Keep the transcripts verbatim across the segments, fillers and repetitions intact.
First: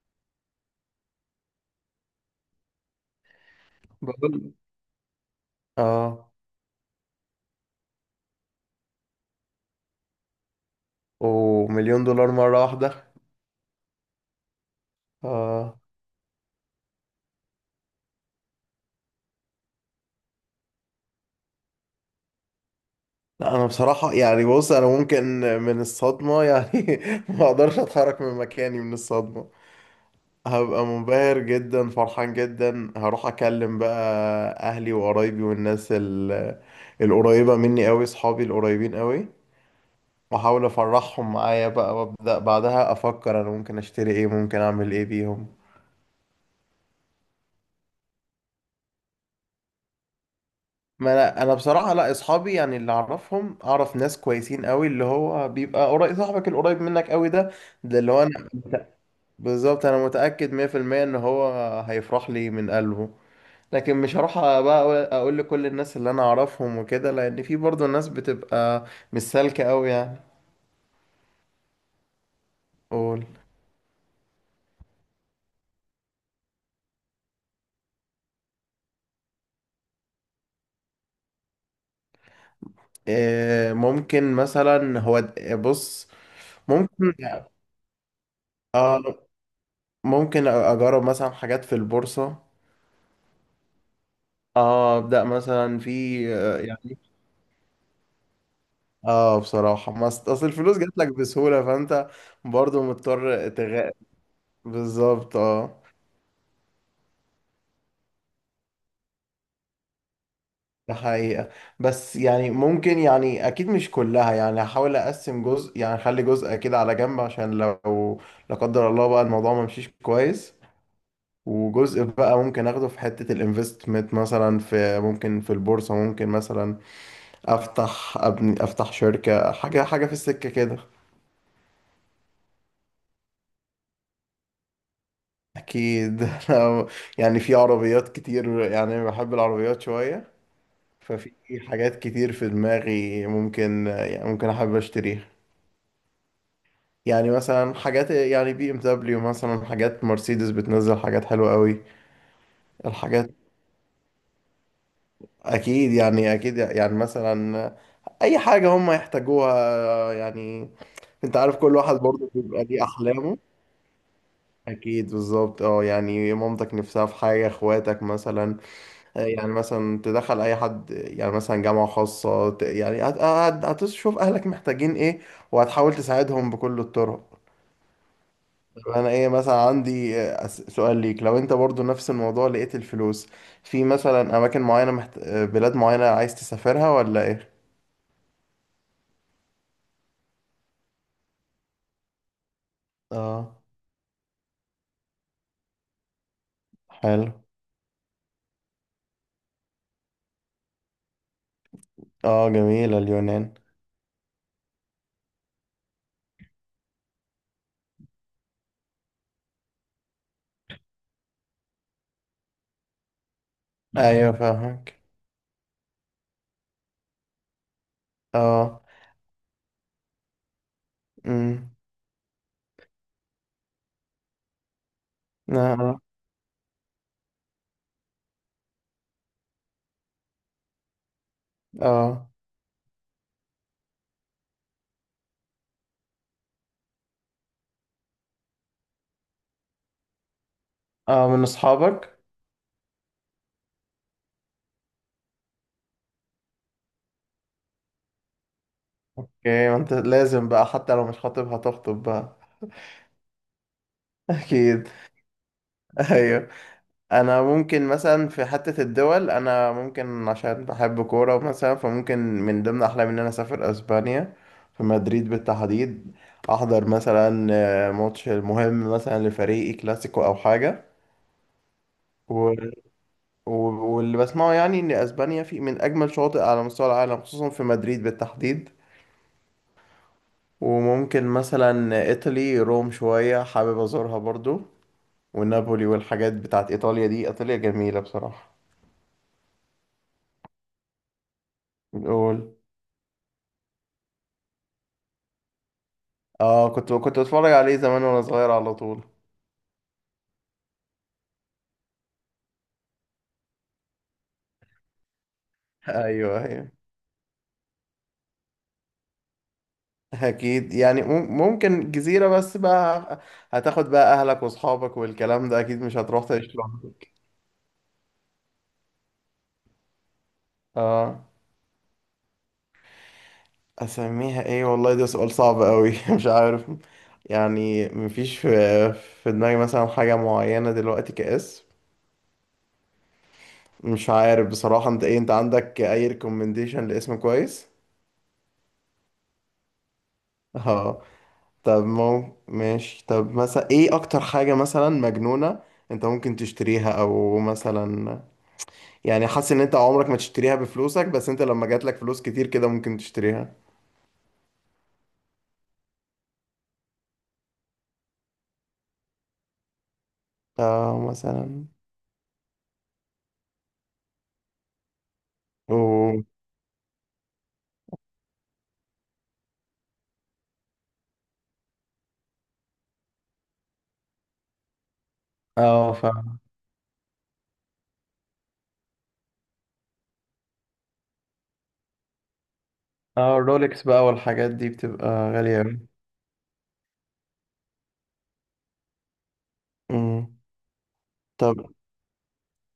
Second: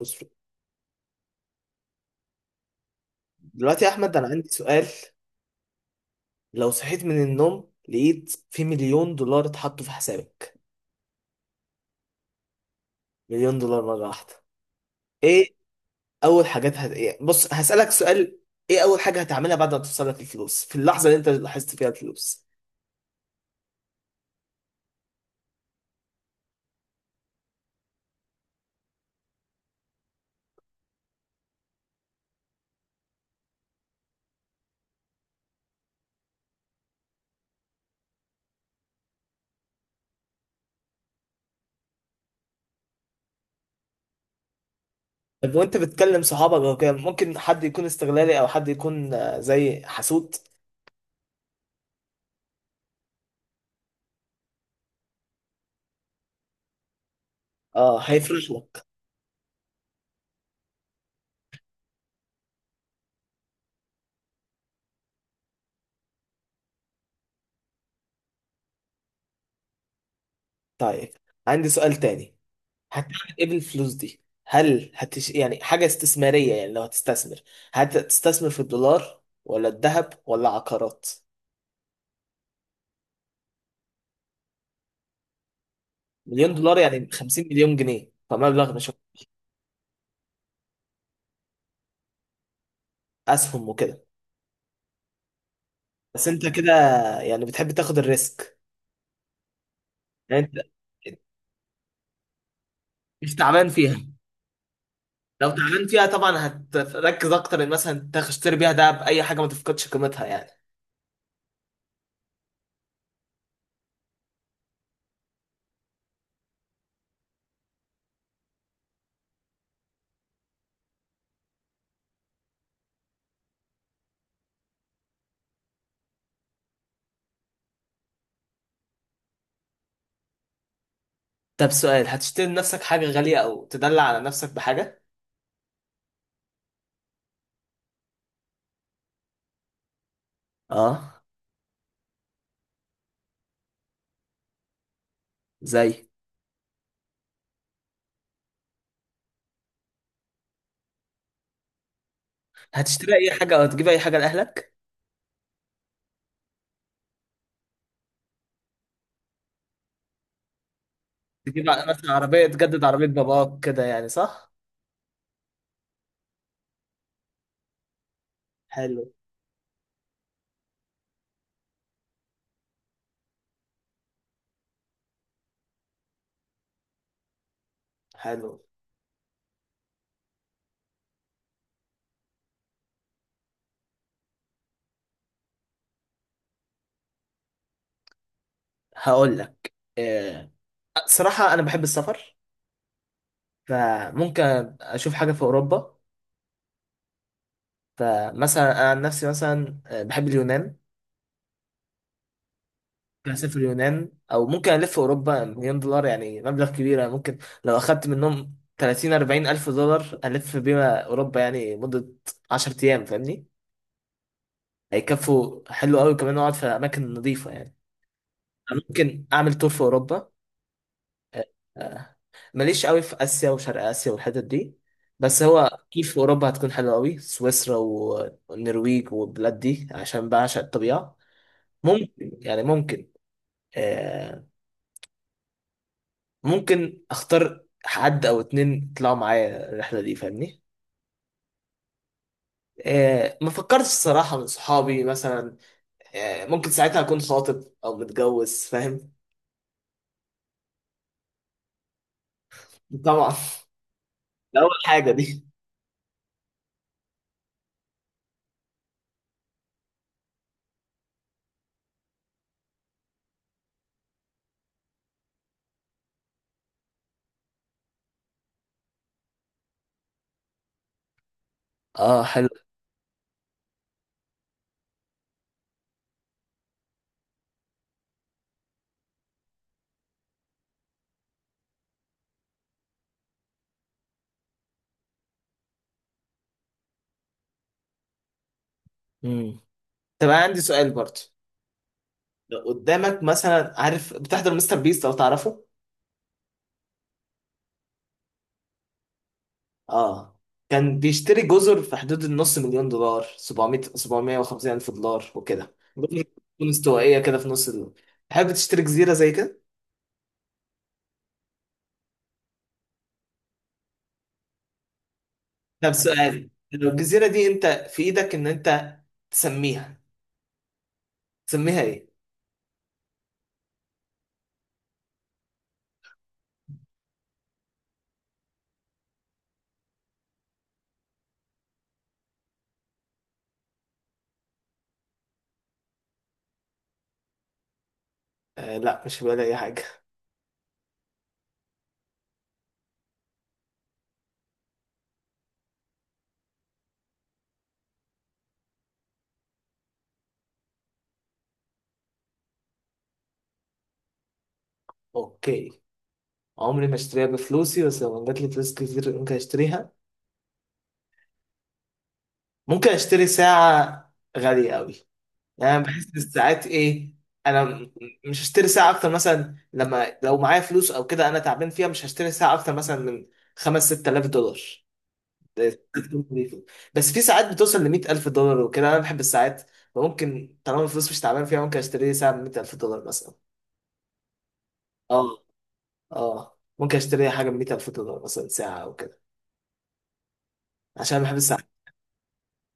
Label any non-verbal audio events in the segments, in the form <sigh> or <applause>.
بص، دلوقتي يا احمد، انا عندي بقول سؤال. اه. لو صحيت من النوم لقيت في مليون دولار اتحطوا في حسابك. ومليون دولار مرة واحدة؟ مليون دولار مره واحده. ايه اه اول حاجات هت... إيه؟ بص، هسألك سؤال. ايه اول حاجه هتعملها بعد ما توصل لك الفلوس في اللحظه اللي انت لاحظت فيها الفلوس؟ لا انا بصراحة يعني بص، انا ممكن من الصدمة يعني <laughs> ما اقدرش اتحرك من مكاني من الصدمة. هبقى منبهر جدا، فرحان جدا، هروح اكلم بقى اهلي وقرايبي والناس ال- القريبة مني قوي، صحابي القريبين قوي، واحاول افرحهم معايا بقى، وابدا بعدها افكر انا ممكن اشتري ايه، ممكن اعمل ايه بيهم. طب وانت بتكلم صحابك او كده، ممكن حد يكون استغلالي او حد يكون آه، زي حسود. ما انا انا بصراحه، لا اصحابي يعني اللي اعرفهم، اعرف ناس كويسين قوي. اللي هو بيبقى قريب، صاحبك القريب منك قوي ده، ده اه، اللي هو انا هيفرش لك. بالظبط، انا متاكد مية في المية ان هو هيفرح لي من قلبه. لكن مش هروح بقى اقول لكل الناس اللي انا اعرفهم وكده، لان في برضه ناس بتبقى مش سالكه قوي يعني. طيب، عندي سؤال تاني. هتعمل قول. ايه بالفلوس دي؟ هل هتش... يعني حاجة استثمارية؟ يعني لو هتستثمر، هتستثمر في الدولار ولا الذهب ولا عقارات؟ إيه ممكن مثلا هو د- بص، مليون دولار يعني ممكن، خمسين مليون جنيه، فمبلغ مش... اه ممكن اجرب مثلا حاجات في البورصه. اسهم وكده؟ اه، ابدا مثلا في بس انت آه، كده، يعني. يعني بتحب تاخد الريسك. اه بصراحة ما است- يعني اصل انت الفلوس جات لك بسهولة، فانت برضو مش مضطر تعبان تغ... فيها. بالظبط لو اه. تعبان فيها طبعا هتركز اكتر ان مثلا تشتري بيها دهب، اي حاجة ما تفقدش قيمتها يعني. ده حقيقة، بس يعني ممكن يعني اكيد مش كلها، يعني هحاول اقسم جزء، يعني اخلي جزء كده على جنب عشان لو لا قدر الله بقى الموضوع ما مشيش كويس. وجزء بقى ممكن اخده في حتة الانفستمنت، مثلا في ممكن في البورصة، ممكن مثلا افتح ابني افتح شركة، حاجة حاجة في السكة كده. طب سؤال، هتشتري لنفسك حاجة غالية او تدلع على نفسك بحاجة؟ اكيد <laughs> أنا يعني في عربيات كتير، يعني بحب العربيات شوية. اه. ففي حاجات كتير في دماغي ممكن، يعني ممكن احب اشتريها. زي؟ يعني مثلا حاجات يعني بي ام دبليو، مثلا حاجات مرسيدس بتنزل حاجات حلوة قوي. هتشتري اي الحاجات حاجة او هتجيب اي حاجة لأهلك؟ اكيد يعني، اكيد يعني مثلا اي حاجة هم يحتاجوها يعني. انت عارف تجيب كل ع- واحد مثلا برضه عربية، بيبقى تجدد ليه عربية احلامه. باباك كده يعني، صح؟ اكيد بالظبط اه، يعني مامتك نفسها في حاجة، اخواتك مثلا، حلو. يعني مثلا تدخل اي حد يعني مثلا جامعة خاصة، ت- يعني هت- هت- هتشوف اهلك محتاجين ايه، وهتحاول تساعدهم بكل الطرق. حلو. طب انا ايه، مثلا عندي آه، أس- سؤال ليك، لو انت برضو نفس الموضوع لقيت الفلوس، في مثلا اماكن معينة محت... آه، بلاد معينة عايز تسافرها ولا ايه؟ هقول لك. آه، صراحة أنا بحب السفر، اه فممكن أشوف حاجة في أوروبا. حلو. فمثلا أنا عن نفسي مثلا آه، بحب اليونان. اه جميلة ممكن اليونان. أسافر اليونان أو ممكن ألف في أوروبا. مليون دولار يعني مبلغ كبير، يعني ممكن لو أخدت منهم ثلاثين أربعين ألف دولار ألف بيها أوروبا يعني مدة عشر أيام، فاهمني؟ ايوه <laughs> فاهمك. هيكفوا. حلو قوي. كمان أقعد في أماكن نظيفة يعني. اه. ممكن أعمل تور في أوروبا. آه، امم. آه، ماليش قوي في اسيا وشرق اسيا والحتت دي. بس هو اه. كيف في اوروبا هتكون حلوه قوي، سويسرا و- والنرويج والبلاد دي، عشان بعشق الطبيعه. ممكن، اه. يعني ممكن آه ممكن اختار حد او اتنين يطلعوا معايا الرحله دي، فاهمني. اه من اصحابك. آه ما فكرتش الصراحه، من صحابي مثلا. آه ممكن ساعتها اكون خاطب او متجوز، فاهم. اوكي، ما انت لازم بقى حتى لو مش خاطب هتخطب بقى. طبعا. <laughs> ده اول اكيد. حاجه دي. <laughs> ايوه. انا ممكن مثلا في حتة الدول، انا ممكن عشان بحب كورة مثلا، فممكن من ضمن احلامي ان انا اسافر اسبانيا، في مدريد بالتحديد، احضر مثلا آه، ماتش مهم مثلا لفريقي، كلاسيكو او حاجة. اه، حلو. و... و... واللي بسمعه يعني ان اسبانيا في من اجمل شواطئ على مستوى العالم، خصوصا في مدريد بالتحديد. وممكن مثلا ايطالي، روم شوية حابب ازورها برضو، ونابولي والحاجات بتاعت ايطاليا دي. ايطاليا جميلة بصراحة. امم طب أنا عندي سؤال برضه. قول. لو قدامك مثلا، عارف بتحضر مستر بيست لو تعرفه؟ اه كنت كنت بتفرج عليه زمان وانا صغير على طول. اه. كان بيشتري جزر في حدود النص مليون دولار، سبعمائة سبعمائة وخمسين الف دولار وكده، جزر ايوه تكون ايوه. استوائيه كده في نص ال... تحب تشتري جزيره زي كده؟ اكيد يعني مم- ممكن جزيرة بس بقى، هتاخد بقى اهلك واصحابك والكلام ده، اكيد طب مش هتروح سؤال، تعيش لو لوحدك. الجزيره دي انت في ايدك ان انت تسميها اه. تسميها ايه؟ اسميها ايه؟ والله ده سؤال صعب قوي <laughs> مش عارف. يعني مفيش في في دماغي مثلا حاجة معينة دلوقتي كاسم. مش عارف بصراحة، انت ايه، انت عندك اي ريكومنديشن لاسم كويس؟ آه لا، مش هبقى اي حاجه. اه. طب مو ماشي. طب مثلا ايه اكتر حاجة مثلا مجنونة انت ممكن تشتريها، او مثلا يعني حاسس ان انت عمرك ما تشتريها بفلوسك، بس انت لما جات لك فلوس كتير كده ممكن تشتريها؟ اوكي. عمري ما اشتريها بفلوسي، بس لو جات لي فلوس كتير ممكن اشتريها. اه مثلا. ممكن اشتري ساعه غاليه قوي. يعني بحس إن اوه. الساعات ايه... انا م- مش هشتري ساعه اكتر، مثلا لما لو معايا فلوس او كده انا تعبان فيها، مش هشتري ساعه اكتر مثلا من خمسة ستة آلاف دولار. ده- اه فاهم. <laughs> بس في ساعات بتوصل ل مية ألف دولار وكده. انا بحب الساعات، فممكن طالما الفلوس مش تعبان فيها ممكن اشتري ساعه ب مية ألف دولار مثلا. اه الرولكس بقى والحاجات دي بتبقى اه. غالية أوي. اه، ممكن اشتري حاجه ب مية ألف دولار مثلا، ساعه او كده، امم. عشان بحب طب الساعات.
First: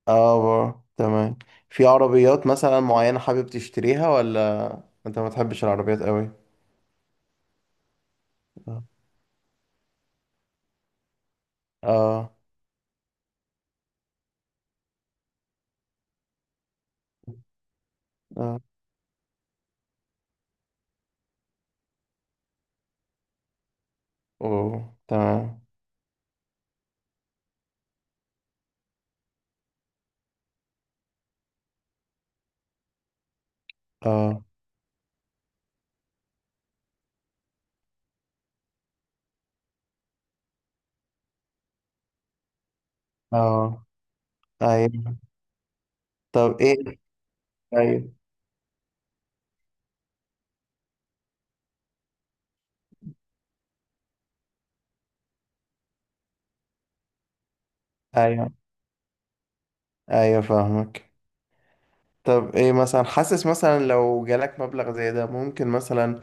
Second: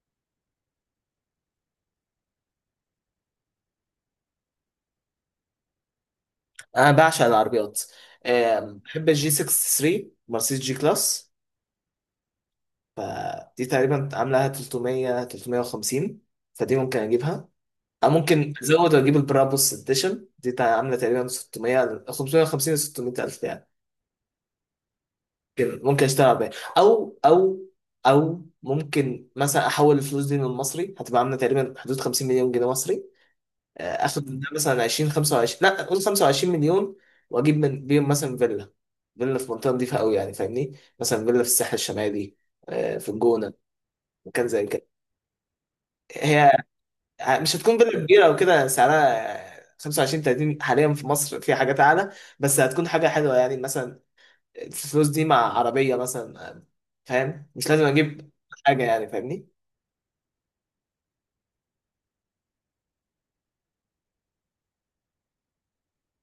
اه بقى. تمام. في عربيات مثلا معينة حابب تشتريها، ولا انت ما تحبش العربيات قوي؟ انا بعشق العربيات. آم، اه. بحب الجي تلاتة وستين، مرسيدس جي كلاس. اه. فدي تقريبا عاملة تلتمية تلتمية وخمسين، فدي ممكن اجيبها. أو ممكن اه. ازود واجيب البرابوس اديشن دي، تع- عاملة تقريبا ستمية خمسمائة وخمسين ل ستمائة الف يعني. اوه تمام. ممكن ممكن اشتغل بيها. او او او ممكن مثلا احول الفلوس دي من المصري هتبقى عاملة تقريبا حدود خمسين مليون جنيه مصري. آه، اخد اه. منها مثلا عشرين خمسة وعشرين، لا قول خمسة وعشرين مليون، واجيب من بيهم مثلا فيلا. فيلا في منطقة نضيفة قوي يعني، فاهمني. مثلا فيلا في الساحل الشمالي، آه، في الجونة، اه. مكان زي كده. ايوه. هي. طب ايه. آه، مش هتكون فيلا ايوه. كبيرة أو كده، سعرها خمسة وعشرين تلاتين، حاليا في مصر في حاجات أعلى. بس هتكون حاجة حلوة يعني، مثلا الفلوس دي مع عربية مثلا، فاهم، مش لازم أجيب ايوه. حاجة يعني، فاهمني. ايوه فاهمك. طب ايه مثلا، حاسس مثلا لو جالك مبلغ زي ده ممكن مثلا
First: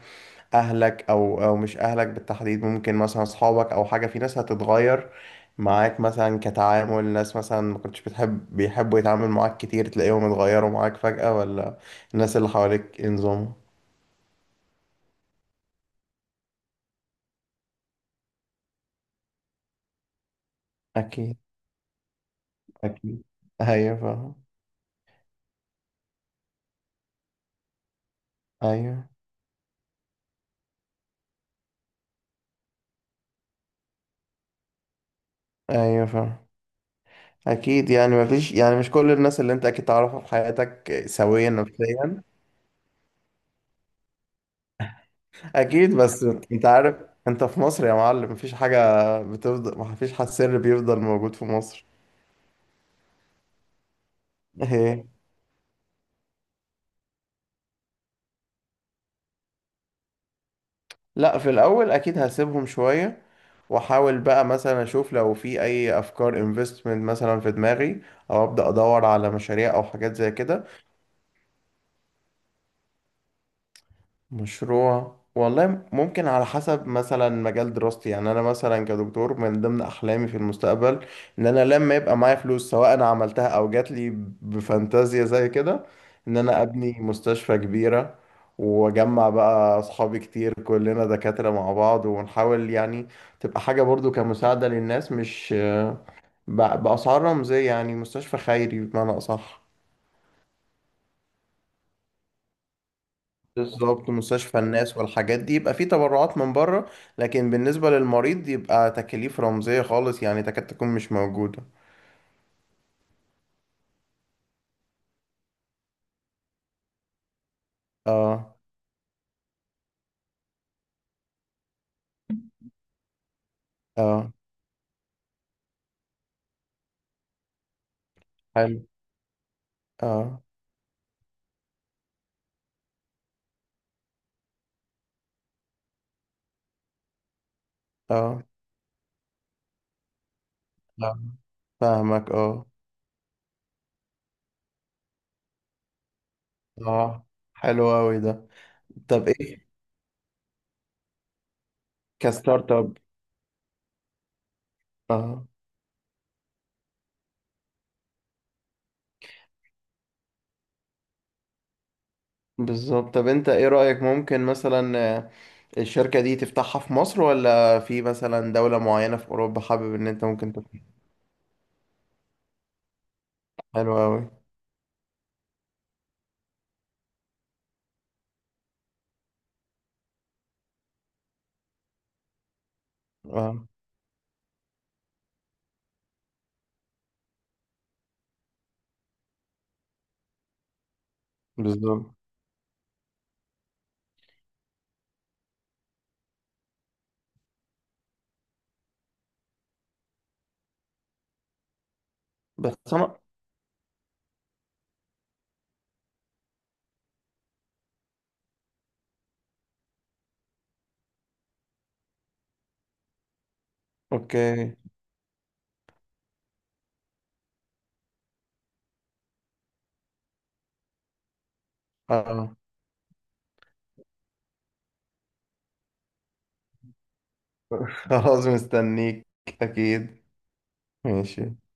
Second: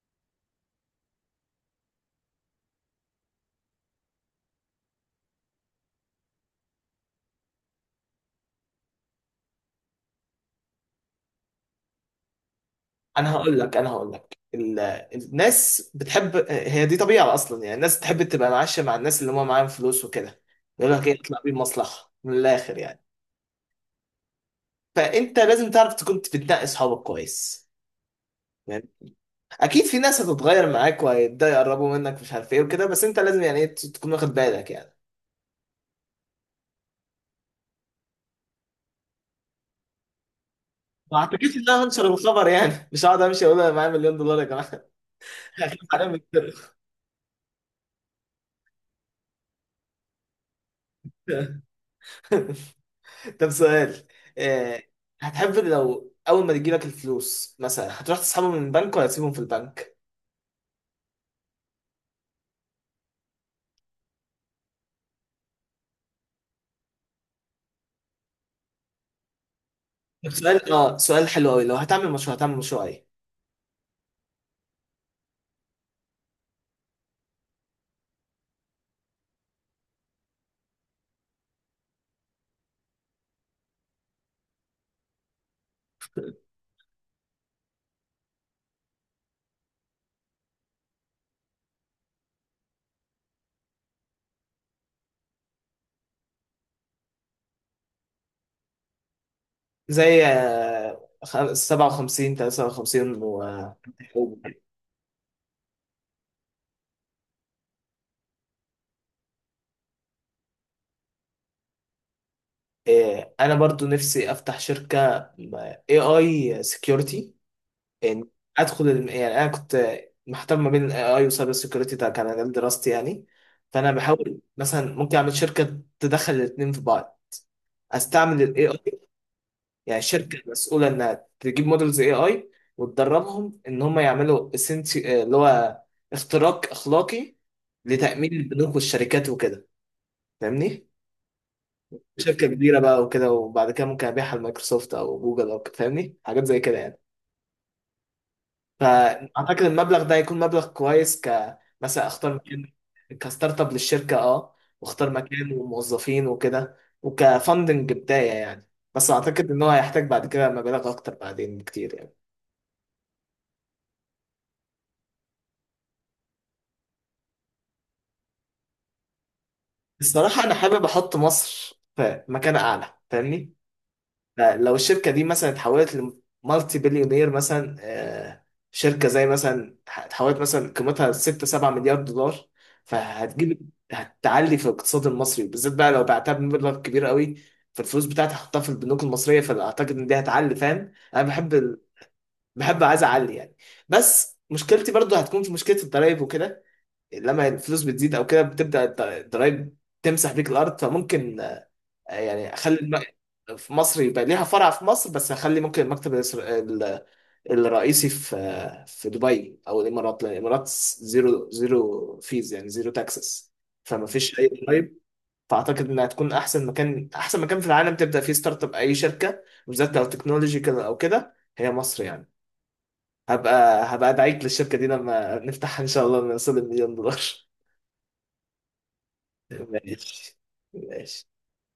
اهلك او او مش اهلك بالتحديد، ممكن مثلا اصحابك، او حاجه، في ناس هتتغير معاك مثلا؟ كتعامل ناس مثلا ما كنتش بتحب بيحبوا يتعامل معاك كتير، تلاقيهم اتغيروا معاك فجأة، ولا الناس اللي حواليك أنا انظموا؟ هقول لك أنا هقول لك ال- الناس بتحب، هي دي طبيعة أصلا يعني. الناس تحب تبقى معاشة مع الناس اللي هم معاهم فلوس وكده، يقول لك إيه، اكيد. اطلع بيه مصلحة، من الآخر يعني. اكيد. ايوه فاهم. فأنت لازم تعرف تكون بتنقي أصحابك كويس. ايوه. اكيد في ناس هتتغير معاك، وهيبداوا يقربوا منك مش عارف ايه وكده، بس انت لازم يعني ايه تكون واخد بالك يعني. ايوه فاهم. اكيد يعني مفيش، يعني مش كل الناس اللي انت اكيد تعرفها في حياتك ما سوية اعتقدش ان انا هنشر نفسيا. الخبر يعني <laughs> مش هقعد امشي اقول انا معايا مليون دولار يا جماعه <laughs> هخاف اكيد عليهم بس يتسرقوا. انت عارف، انت في مصر يا معلم مفيش حاجه بتفضل، مفيش حد سر بيفضل موجود في مصر. <laughs> طب سؤال، آه، ايه؟ هتحب لو اول ما تجيلك الفلوس مثلا هتروح تسحبهم من البنك ولا تسيبهم في البنك؟ لا في الاول اكيد هسيبهم شويه، واحاول بقى مثلا اشوف لو في اي افكار انفستمنت مثلا في دماغي، او ابدا ادور على مشاريع او حاجات طب زي كده. سؤال اه سؤال حلو قوي. لو هتعمل مشروع هتعمل مشروع ايه؟ مشروع والله ممكن على حسب مثلا مجال دراستي، يعني انا مثلا كدكتور، من ضمن احلامي في المستقبل ان انا لما يبقى معايا فلوس، سواء انا عملتها او جات لي بفانتازيا زي كده، ان انا ابني مستشفى كبيرة، واجمع بقى اصحابي كتير كلنا دكاترة مع بعض، ونحاول يعني تبقى حاجة برضو كمساعدة للناس، مش ب- بأسعار رمزية، يعني مستشفى خيري بمعنى أصح. زي آه، خ- سبعة وخمسين تلاتة وخمسين. و بالظبط، مستشفى الناس والحاجات دي يبقى في تبرعات من بره، لكن بالنسبة للمريض يبقى تكاليف رمزية خالص يعني تكاد تكون مش موجودة. آه، انا برضو نفسي افتح شركه اي اي سكيورتي يعني. اه. ادخل الم- يعني انا كنت محتار ما بين الاي اي وسايبر سكيورتي، ده كان مجال دراستي يعني. فانا اه. بحاول مثلا ممكن اعمل شركه تدخل الاثنين في بعض، استعمل الاي حلو. اي. يعني شركه اه. مسؤوله انها تجيب مودلز اي اي وتدربهم ان هم يعملوا essenti- آه، اللي هو اختراق اخلاقي لتامين اه. البنوك والشركات وكده، فاهمني. آه. فاهمك شركة اه. كبيرة بقى وكده، وبعد كده ممكن أبيعها لمايكروسوفت أو جوجل أو كده، فاهمني، حاجات زي كده يعني. اه. حلو اوي ده. طب فأعتقد ايه، المبلغ ده هيكون مبلغ كويس، ك مثلا أختار مكان، كستارت اب. كستارت أب للشركة، أه، وأختار اه مكان وموظفين وكده وكفندنج بداية يعني. بس أعتقد إن هو هيحتاج بعد كده مبالغ أكتر بعدين بكتير يعني. بالظبط. طب انت ايه رأيك، ممكن مثلا آه، الشركة دي تفتحها في مصر، ولا في مثلا دولة معينة في اوروبا حابب ان انت الصراحة ممكن أنا حابب تفتحها؟ أحط مصر في مكان أعلى، فاهمني. حلو اوي. لو الشركة دي مثلا اتحولت لمالتي بليونير، مثلا آه، شركة زي مثلا اتحولت مثلا قيمتها ستة سبعة مليار دولار، اه فهتجيب هتعلي في الاقتصاد المصري بالذات، بقى لو بعتها بمبلغ كبير قوي، فالفلوس بتاعتي هحطها في البنوك المصرية، فأعتقد إن دي هتعلي، فاهم؟ أنا بحب ال... بالظبط. بحب، عايز أعلي يعني. بس مشكلتي برضو هتكون في مشكلة الضرايب وكده. لما الفلوس بتزيد أو كده بتبدأ الض- الضرايب تمسح بيك الأرض. فممكن يعني بس اخلي الم... انا. في مصر يبقى ليها فرع في مصر، بس هخلي ممكن المكتب الإسر... ال- الرئيسي في في دبي او الامارات، لان الامارات زيرو زيرو فيز يعني زيرو تاكسس، فما فيش اي اوكي. ضرايب. فاعتقد انها تكون احسن مكان، احسن مكان في العالم تبدا فيه ستارت اب اي شركه، بالذات لو تكنولوجيكال او كده، هي مصر <laughs> يعني. اه. هبقى هبقى ادعيك للشركه دي لما نفتحها ان شاء الله، لما نوصل المليون دولار. خلاص مستنيك. <laughs> اكيد. ماشي. ماشي. ماشي.